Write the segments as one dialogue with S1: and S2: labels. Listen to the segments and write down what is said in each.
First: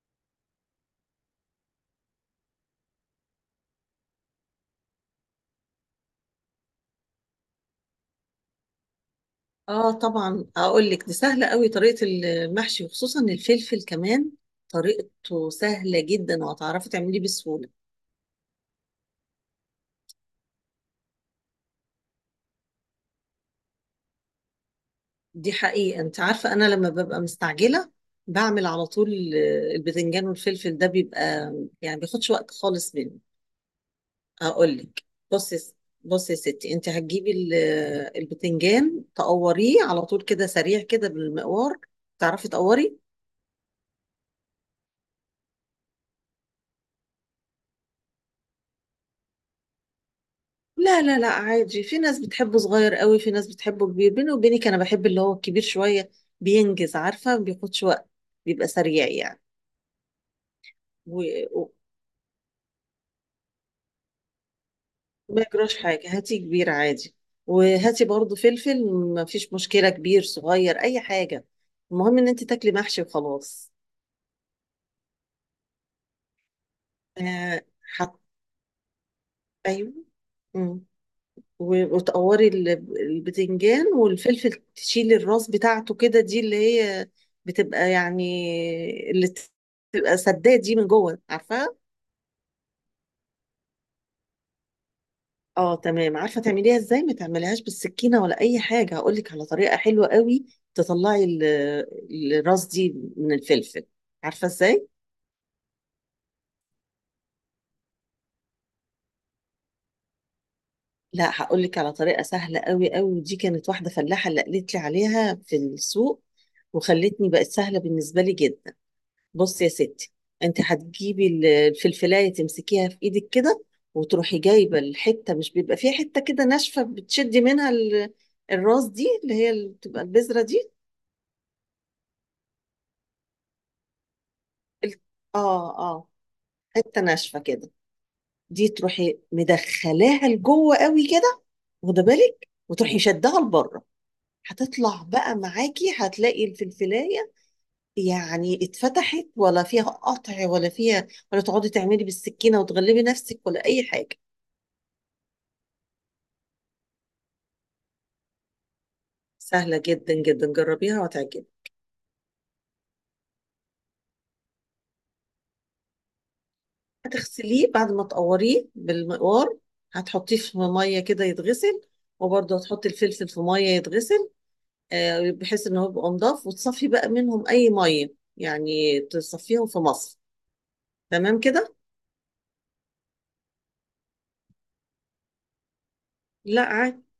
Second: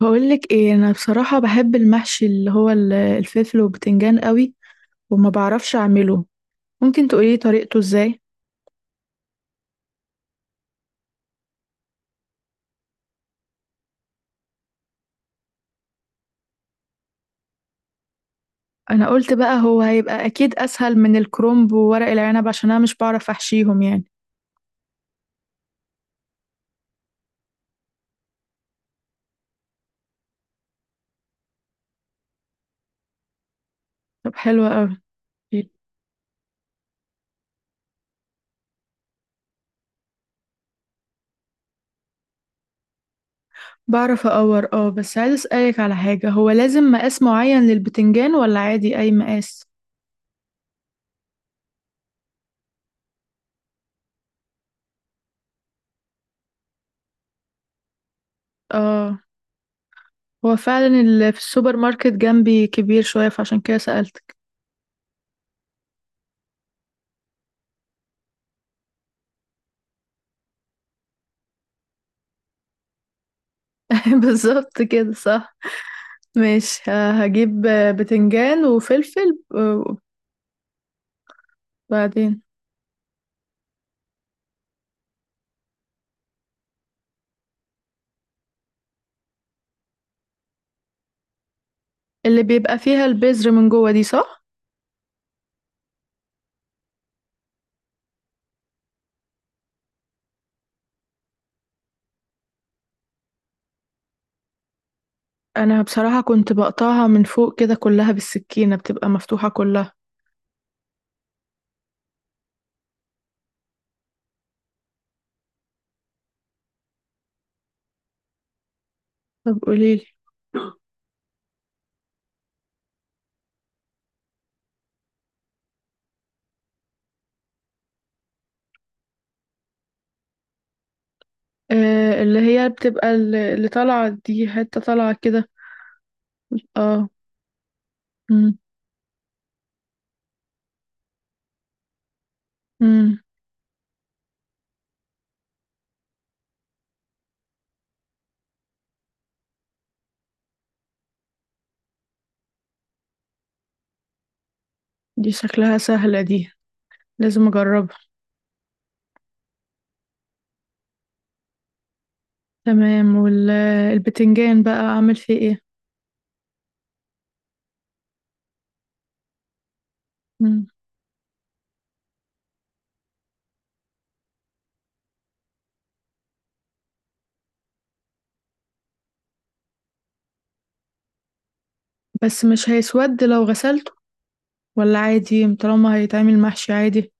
S1: بقولك ايه، انا بصراحة بحب المحشي اللي هو الفلفل والبتنجان قوي، وما بعرفش اعمله. ممكن تقولي طريقته ازاي؟
S2: اه طبعا اقول لك، دي سهله قوي طريقه المحشي وخصوصا الفلفل كمان. طريقته سهله جدا وهتعرفي تعمليه بسهوله.
S1: انا قلت بقى هو هيبقى اكيد اسهل من الكرنب وورق العنب، عشان انا مش بعرف احشيهم يعني.
S2: دي حقيقه، انت عارفه انا لما ببقى مستعجله بعمل على طول، البذنجان والفلفل ده بيبقى يعني بياخدش وقت خالص مني.
S1: طب، حلو
S2: اقول
S1: قوي.
S2: لك، بصي، بصي يا ستي، انت هتجيبي ال- البذنجان تقوريه على طول كده سريع كده بالمقوار، تعرفي تقوري؟
S1: بعرف اقور، اه، بس عايز اسألك على حاجة. هو لازم مقاس معين للبتنجان، ولا عادي اي مقاس؟
S2: لا لا لا، عادي، في ناس بتحبه صغير قوي، في ناس بتحبه كبير، بيني وبينك انا بحب اللي هو الكبير شويه، بينجز، عارفه، ما بياخدش وقت، بيبقى سريع
S1: اه،
S2: يعني.
S1: هو فعلا
S2: و-
S1: اللي في
S2: و-
S1: السوبر ماركت جنبي كبير شوية، فعشان كده سألتك.
S2: وما يجراش حاجه، هاتي كبير عادي، وهاتي برضو فلفل، ما فيش مشكله، كبير صغير اي حاجه، المهم ان انت تاكلي محشي وخلاص.
S1: بالظبط كده، صح. ماشي،
S2: آه،
S1: هجيب
S2: حط،
S1: بتنجان وفلفل
S2: ايوه، و-
S1: وبعدين؟
S2: وتقوري ال- البتنجان والفلفل، تشيلي الراس بتاعته كده، دي اللي هي بتبقى يعني اللي بتبقى سداد دي من جوه، عارفاها.
S1: اللي بيبقى فيها البذر من جوه دي، صح؟
S2: اه تمام، عارفه تعمليها ازاي؟ ما تعمليهاش بالسكينه ولا اي حاجه، هقول لك على طريقه حلوه قوي. تطلعي ال- الراس دي من الفلفل، عارفه ازاي؟
S1: انا بصراحة كنت بقطعها من فوق كده كلها بالسكينة، بتبقى مفتوحة كلها.
S2: لا، هقول لك على طريقه سهله قوي قوي، ودي كانت واحده فلاحه اللي قالت لي عليها في السوق، وخلتني بقت سهله بالنسبه لي جدا.
S1: طب
S2: بصي يا
S1: قوليلي.
S2: ستي، انت هتجيبي ال- الفلفلايه، تمسكيها في ايدك كده، وتروحي جايبه الحته، مش بيبقى فيها حته كده ناشفه؟ بتشدي منها ال- الراس دي، اللي هي اللي بتبقى البذره دي.
S1: آه، اللي هي بتبقى اللي طالعة دي، حتة
S2: ال-
S1: طالعة كده.
S2: اه اه، حته
S1: اه.
S2: ناشفه كده.
S1: مم.
S2: دي تروحي مدخلاها لجوه قوي كده، واخده بالك، وتروحي
S1: مم.
S2: شدها لبره، هتطلع بقى معاكي، هتلاقي الفلفلايه يعني اتفتحت، ولا فيها قطع، ولا فيها، ولا تقعدي تعملي بالسكينه وتغلبي نفسك ولا اي حاجه.
S1: دي شكلها سهلة دي، لازم اجربها.
S2: سهلة جدا جدا، جربيها وهتعجبك.
S1: تمام، والبتنجان بقى اعمل فيه ايه؟
S2: هتغسليه بعد ما تقوريه بالمقوار، هتحطيه في
S1: مم.
S2: مية كده يتغسل، وبرضه هتحطي الفلفل في مية يتغسل. آه، بحيث ان هو يبقى نضاف، وتصفي بقى منهم اي مية يعني، تصفيهم في مصر، تمام كده؟
S1: بس مش هيسود لو غسلته، ولا عادي طالما هيتعمل
S2: لا
S1: محشي
S2: عادي،
S1: عادي؟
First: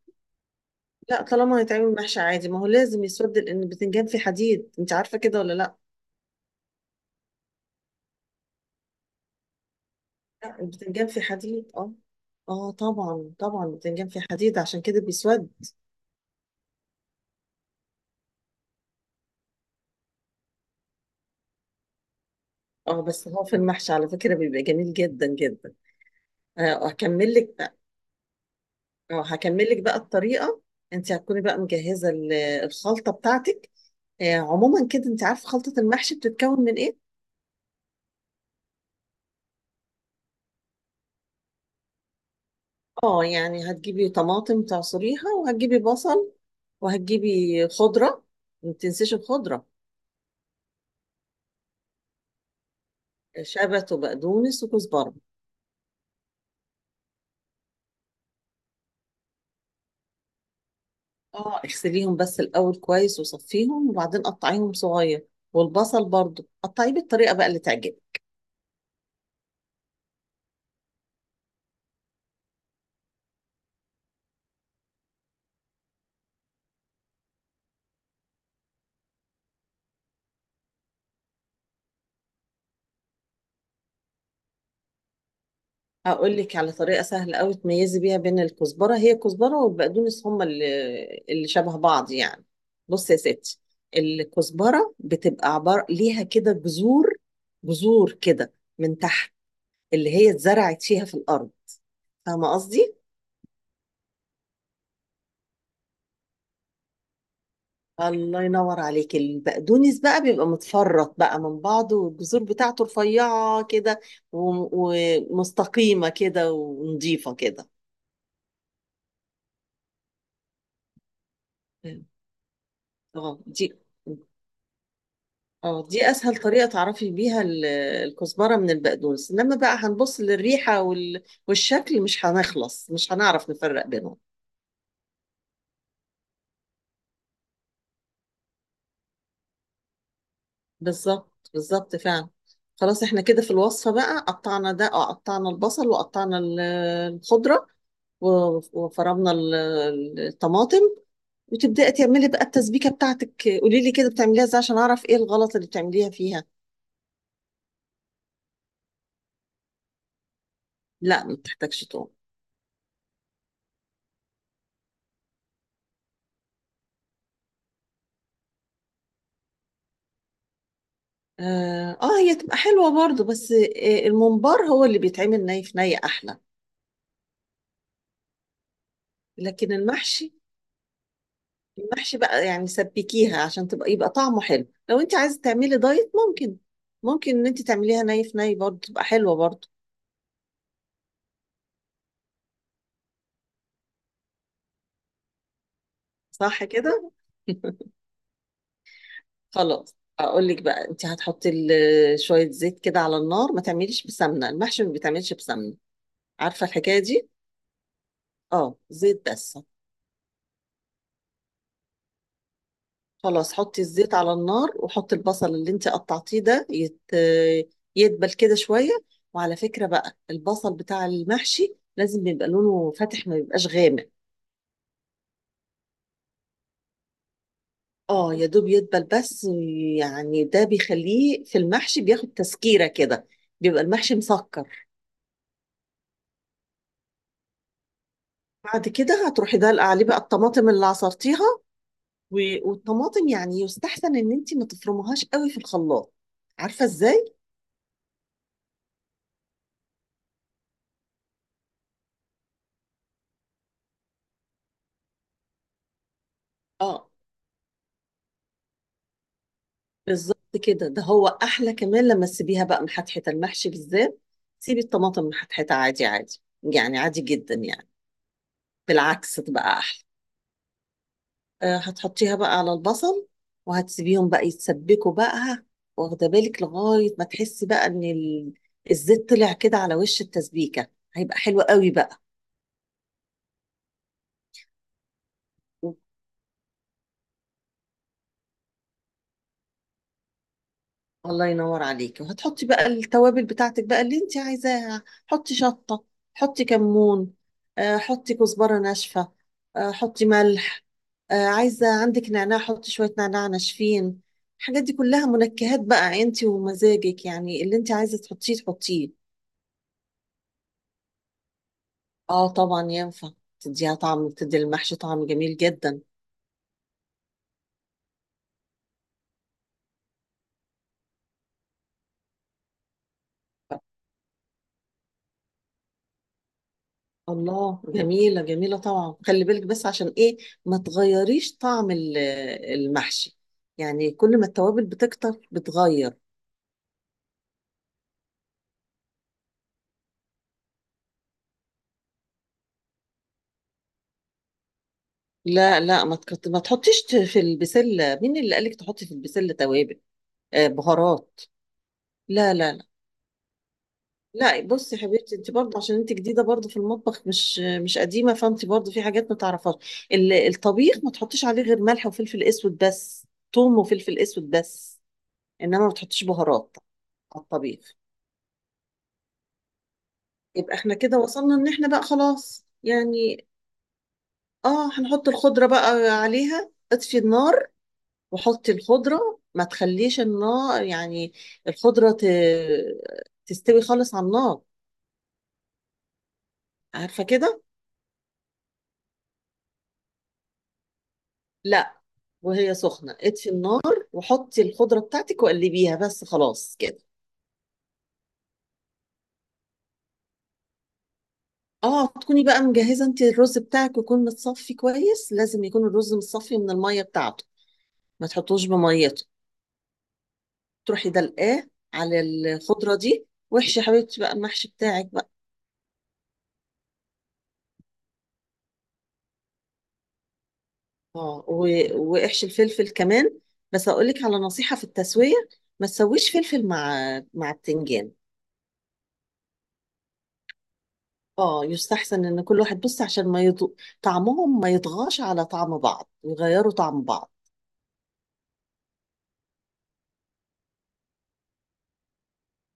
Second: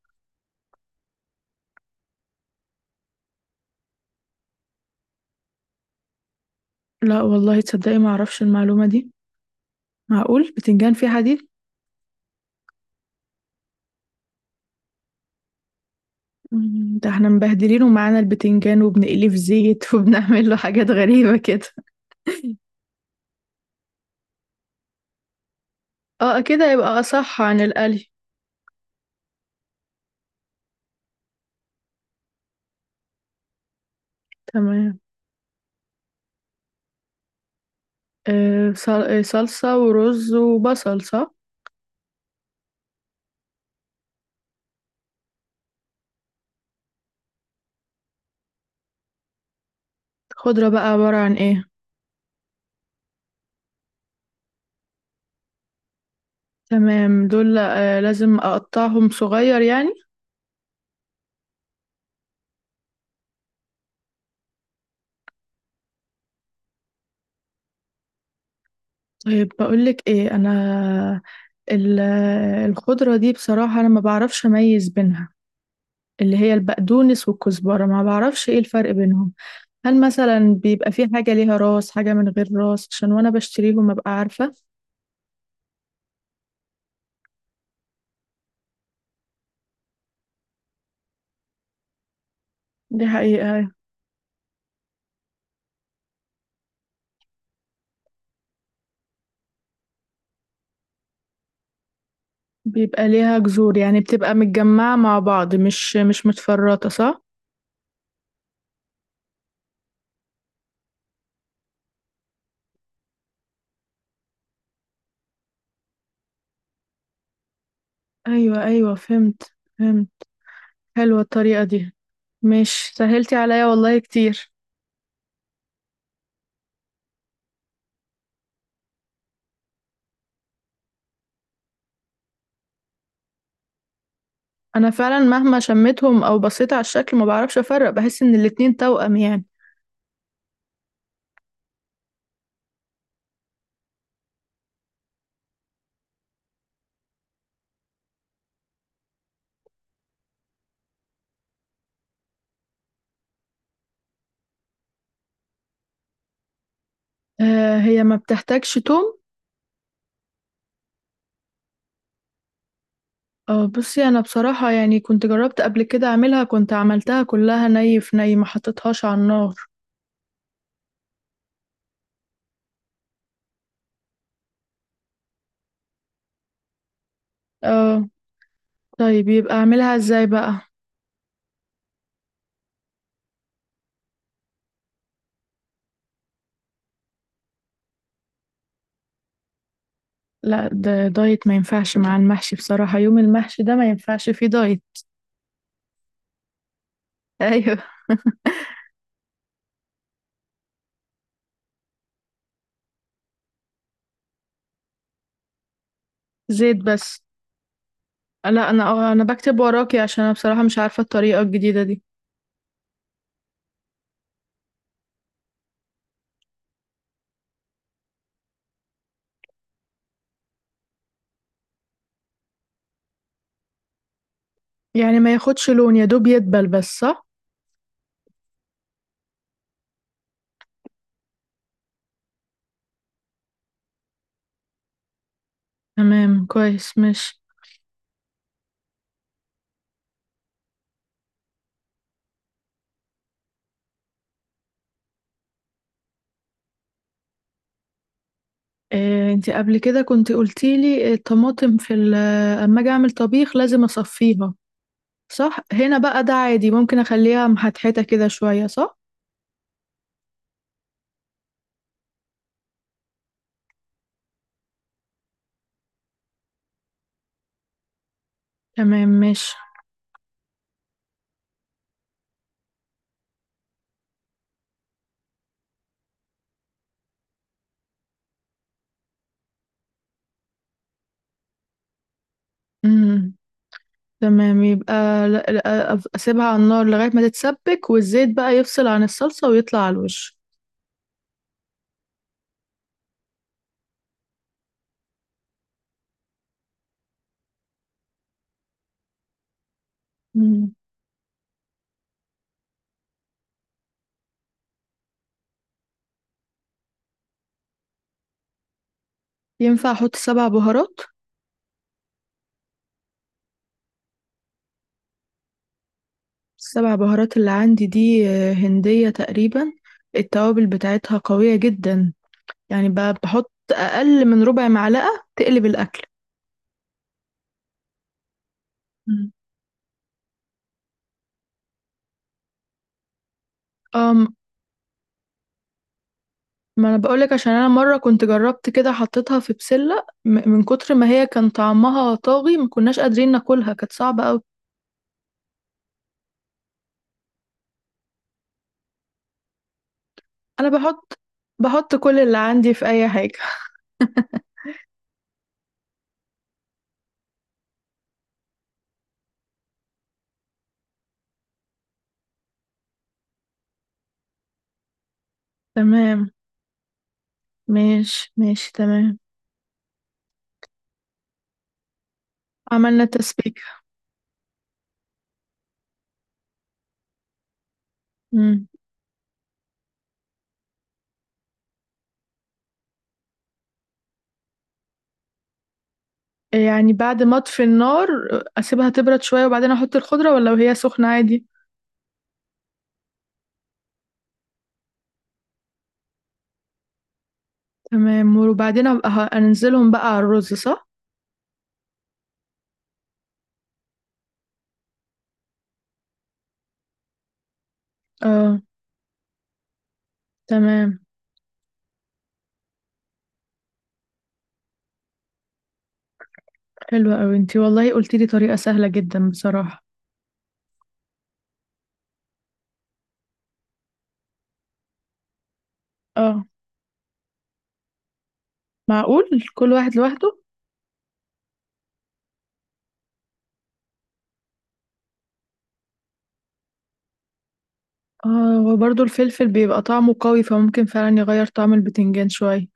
S2: لا طالما هيتعمل محشي عادي، ما هو لازم يسود، لان البتنجان فيه حديد، انت عارفة كده ولا لا؟
S1: لا والله، تصدقي ما اعرفش المعلومة دي. معقول
S2: لا
S1: بتنجان
S2: البتنجان
S1: فيه
S2: فيه
S1: حديد؟
S2: حديد، اه. اه طبعا طبعا، البتنجان فيه حديد عشان كده بيسود.
S1: مم، ده احنا مبهدلينه معانا البتنجان وبنقليه في زيت وبنعمل له حاجات غريبة كده.
S2: اه بس هو في المحشي على فكرة بيبقى جميل جدا جدا.
S1: اه، كده
S2: آه،
S1: يبقى
S2: هكمل
S1: اصح
S2: لك
S1: عن
S2: بقى،
S1: القلي.
S2: اه هكمل لك بقى الطريقه. انت هتكوني بقى مجهزه ال- الخلطه بتاعتك. آه، عموما
S1: تمام.
S2: كده انت عارفه خلطه المحشي بتتكون من ايه.
S1: صلصة ورز وبصل، صح؟
S2: اه يعني هتجيبي طماطم تعصريها، وهتجيبي بصل، وهتجيبي خضره، ما تنسيش الخضره،
S1: خضرة بقى عبارة عن ايه؟
S2: شبت وبقدونس وكزبره.
S1: تمام دول، لازم اقطعهم صغير يعني.
S2: اه اغسليهم بس الاول كويس، وصفيهم، وبعدين قطعيهم صغير، والبصل برضو قطعيه بالطريقه بقى اللي تعجبك.
S1: طيب بقولك ايه، انا ال- الخضرة دي بصراحة انا ما بعرفش اميز بينها، اللي هي البقدونس والكزبرة، ما بعرفش ايه الفرق بينهم. هل مثلا بيبقى في حاجة ليها راس، حاجة من غير راس، عشان وانا بشتريهم ابقى عارفة؟
S2: هقول لك على طريقة سهلة قوي تميزي بيها بين الكزبرة، هي الكزبرة والبقدونس هما اللي شبه بعض يعني.
S1: دي
S2: بصي يا ستي،
S1: حقيقة.
S2: الكزبرة بتبقى عبارة ليها كده جذور، جذور كده من تحت، اللي هي اتزرعت فيها في الأرض، فاهمة قصدي؟
S1: بيبقى ليها جذور، يعني بتبقى متجمعة مع بعض، مش متفرطة، صح؟
S2: الله ينور عليك. البقدونس بقى بيبقى متفرط بقى من بعضه، والجذور بتاعته رفيعة كده، و- ومستقيمة كده، ونظيفة كده.
S1: ايوه ايوه، فهمت، فهمت. حلوة الطريقة دي، مش
S2: اه
S1: سهلتي عليا
S2: دي،
S1: والله كتير.
S2: اه دي اسهل طريقه تعرفي بيها ال- الكزبره من البقدونس، انما بقى هنبص للريحه وال... والشكل، مش هنخلص، مش هنعرف نفرق بينهم.
S1: انا فعلا مهما شميتهم او بصيت على الشكل ما بعرفش افرق، بحس ان الاتنين توأم يعني.
S2: بالظبط بالظبط، فعلا. خلاص احنا كده في الوصفه بقى، قطعنا ده، اه قطعنا البصل، وقطعنا ال- الخضره، و- وفرمنا ال- الطماطم، وتبداي تعملي بقى التسبيكه بتاعتك. قولي لي كده بتعمليها ازاي عشان اعرف ايه الغلط اللي بتعمليها فيها.
S1: آه، هي ما بتحتاجش توم.
S2: لا ما بتحتاجش.
S1: اه، بصي، انا بصراحة يعني كنت جربت قبل كده اعملها، كنت عملتها كلها ني في ني، ما حطيتهاش على النار.
S2: آه, هي تبقى حلوة برضو، بس آه الممبار هو اللي بيتعمل ني في ني أحلى.
S1: اه. طيب يبقى
S2: لكن
S1: اعملها ازاي
S2: المحشي،
S1: بقى؟
S2: المحشي بقى يعني سبكيها عشان تبقى، يبقى طعمه حلو. لو أنت عايزة تعملي دايت، ممكن إن أنت تعمليها ني في ني برضو، تبقى حلوة برضو.
S1: لا، ده دايت ما ينفعش مع المحشي بصراحة، يوم المحشي ده ما ينفعش فيه دايت.
S2: صح كده؟
S1: ايوه.
S2: خلاص، أقول لك بقى، أنت هتحطي ال- شوية زيت كده على النار، ما تعمليش بسمنة، المحشي ما بيتعملش بسمنة، عارفة
S1: زيت
S2: الحكاية
S1: بس؟
S2: دي؟
S1: لا،
S2: آه
S1: انا اه
S2: زيت
S1: انا
S2: بس.
S1: بكتب وراكي عشان انا بصراحة مش عارفة الطريقة الجديدة دي.
S2: خلاص، حطي الزيت على النار، وحطي البصل اللي انت قطعتيه ده يدبل كده شوية. وعلى فكرة بقى البصل بتاع المحشي لازم يبقى لونه فاتح، ما يبقاش غامق.
S1: يعني ما ياخدش لون، يا دوب يدبل بس، صح؟
S2: اه يا دوب يدبل بس، يعني ده بيخليه في المحشي بياخد تسكيرة كده، بيبقى المحشي مسكر.
S1: تمام كويس. مش،
S2: بعد كده هتروحي دلقة عليه بقى الطماطم اللي عصرتيها. و- والطماطم يعني يستحسن ان انت ما تفرميهاش قوي في الخلاط، عارفة ازاي؟
S1: إيه، انتي قبل كده كنت قلتيلي الطماطم. اما اجي اعمل طبيخ لازم اصفيها، صح. هنا بقى ده عادي، ممكن
S2: اه
S1: اخليها محتحته كده شويه، صح؟
S2: بالظبط كده، ده هو احلى كمان لما تسيبيها بقى محتحته، المحشي بالذات سيبي الطماطم محتحته، عادي عادي يعني، عادي جدا يعني،
S1: تمام
S2: بالعكس
S1: ماشي.
S2: تبقى احلى. أه هتحطيها بقى على البصل، وهتسيبيهم بقى يتسبكوا بقى، واخده بالك لغايه ما تحسي بقى ان ال- الزيت طلع كده على وش التسبيكه، هيبقى حلو قوي بقى.
S1: امم تمام يبقى، لا، اسيبها على النار لغايه ما تتسبك، والزيت بقى يفصل عن الصلصه ويطلع على الوش.
S2: الله ينور عليكي، وهتحطي بقى التوابل بتاعتك بقى اللي انت عايزاها، حطي شطة، حطي كمون، آه، حطي كزبرة ناشفة، آه، حطي
S1: امم
S2: ملح، آه، عايزة عندك نعناع حطي شوية نعناع ناشفين. الحاجات دي كلها منكهات بقى، انت ومزاجك، يعني اللي انت عايزة تحطيه تحطيه.
S1: ينفع احط سبع بهارات؟
S2: اه طبعا ينفع، تديها طعم، تدي المحشي طعم جميل جدا.
S1: السبع بهارات اللي عندي دي هنديه تقريبا، التوابل بتاعتها قويه جدا، يعني بحط اقل من ربع معلقه تقلب الاكل.
S2: الله، جميلة جميلة طبعا، خلي بالك بس، عشان ايه؟ ما تغيريش طعم ال- المحشي، يعني
S1: أم
S2: كل ما التوابل بتكتر بتغير.
S1: ما انا بقولك، عشان انا مره كنت جربت كده حطيتها في بسله من كتر ما هي كان طعمها طاغي، ما كناش قادرين ناكلها، كانت صعبه قوي.
S2: لا لا، ما تحطيش في البسلة، مين اللي قالك تحطي في البسلة توابل؟ آه
S1: انا بحط
S2: بهارات.
S1: بحط كل اللي
S2: لا لا
S1: عندي في
S2: لا
S1: اي حاجه.
S2: لا. بصي يا حبيبتي، انت برضه عشان انت جديدة برضه في المطبخ، مش قديمة، فانت برضه في حاجات ما تعرفهاش. ال- الطبيخ ما تحطيش عليه غير ملح وفلفل اسود بس، ثوم وفلفل اسود بس، انما ما تحطيش
S1: تمام،
S2: بهارات على الطبيخ.
S1: ماشي ماشي، تمام.
S2: يبقى احنا كده وصلنا ان احنا بقى خلاص
S1: عملنا
S2: يعني.
S1: تسبيكه.
S2: اه هنحط الخضرة بقى عليها، اطفي النار
S1: امم
S2: وحطي الخضرة، ما تخليش النار يعني الخضرة تستوي خالص على النار،
S1: يعني بعد
S2: عارفة
S1: ما
S2: كده؟
S1: اطفي النار اسيبها تبرد شويه وبعدين احط الخضره، ولا وهي سخنه عادي؟
S2: لا، وهي سخنة اطفي النار، وحطي الخضرة بتاعتك وقلبيها بس، خلاص كده.
S1: تمام، وبعدين ابقى انزلهم بقى على الرز، صح؟
S2: اه تكوني بقى مجهزة انت، الرز بتاعك يكون متصفي كويس، لازم يكون الرز متصفي من المية بتاعته، ما
S1: اه،
S2: تحطوش بميته،
S1: تمام.
S2: تروحي دلقاه على الخضرة دي، واحشي يا حبيبتي بقى المحشي بتاعك بقى.
S1: حلوه قوي انتي والله، قلتيلي طريقه سهله جدا بصراحه.
S2: اه و- واحشي الفلفل كمان. بس اقول لك على نصيحة في التسوية، ما تسويش
S1: اه.
S2: فلفل مع التنجان.
S1: معقول. كل واحد لوحده.
S2: اه يستحسن ان كل واحد بص، عشان ما يض... طعمهم ما يطغاش على طعم بعض، يغيروا طعم بعض.
S1: اه، وبرضه الفلفل بيبقى طعمه قوي، فممكن فعلا يغير طعم البتنجان شوية.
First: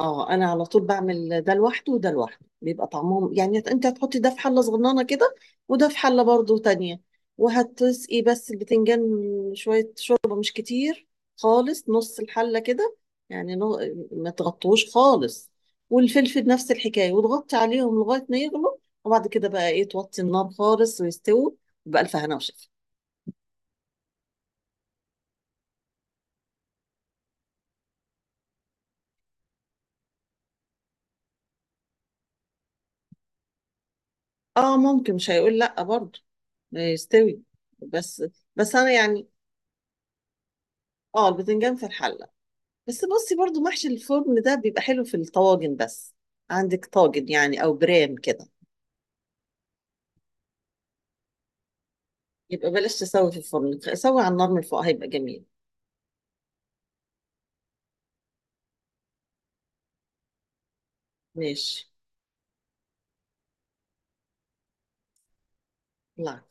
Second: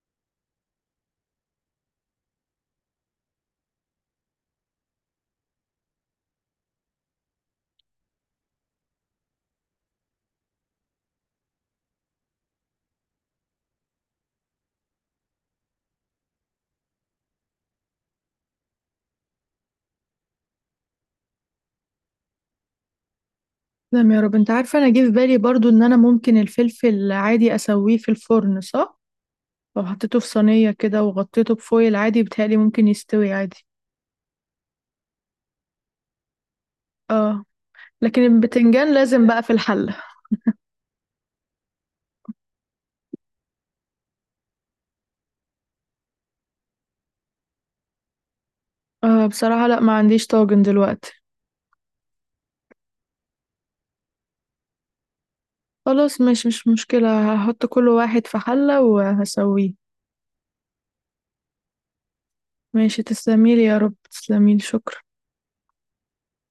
S2: اه انا على طول بعمل ده لوحده وده لوحده، بيبقى طعمهم يعني، انت هتحطي ده في حله صغننه كده، وده في حله برضو تانية، وهتسقي بس البتنجان شويه شوربه، مش كتير خالص، نص الحله كده، يعني ما تغطوش خالص. والفلفل نفس الحكايه، وتغطي عليهم لغايه ما يغلوا، وبعد كده بقى ايه، توطي النار خالص ويستووا، بألف هنا وشفا.
S1: تمام يا رب، انت عارفة انا جه في بالي برضه ان انا ممكن الفلفل عادي اسويه في الفرن صح، لو حطيته في صينية كده وغطيته بفويل عادي، بيتهيألي ممكن يستوي عادي.
S2: اه ممكن، مش هيقول لا برضو، يستوي.
S1: اه. لكن
S2: بس، انا
S1: البتنجان لازم
S2: يعني،
S1: بقى في الحلة.
S2: اه البتنجان في الحله، بس بصي برضو محشي الفرن ده بيبقى حلو في الطواجن بس، عندك طاجن يعني او برام كده.
S1: آه، بصراحة لا، ما عنديش طاجن دلوقتي.
S2: يبقى بلاش تسوي في الفرن، سوي على النار من فوق هيبقى جميل.
S1: خلاص ماشي، مش مشكلة، هحط كل واحد في حلة وهسويه.
S2: ماشي،
S1: ماشي، تسلميلي يا رب، تسلميلي، شكرا.
S2: لا.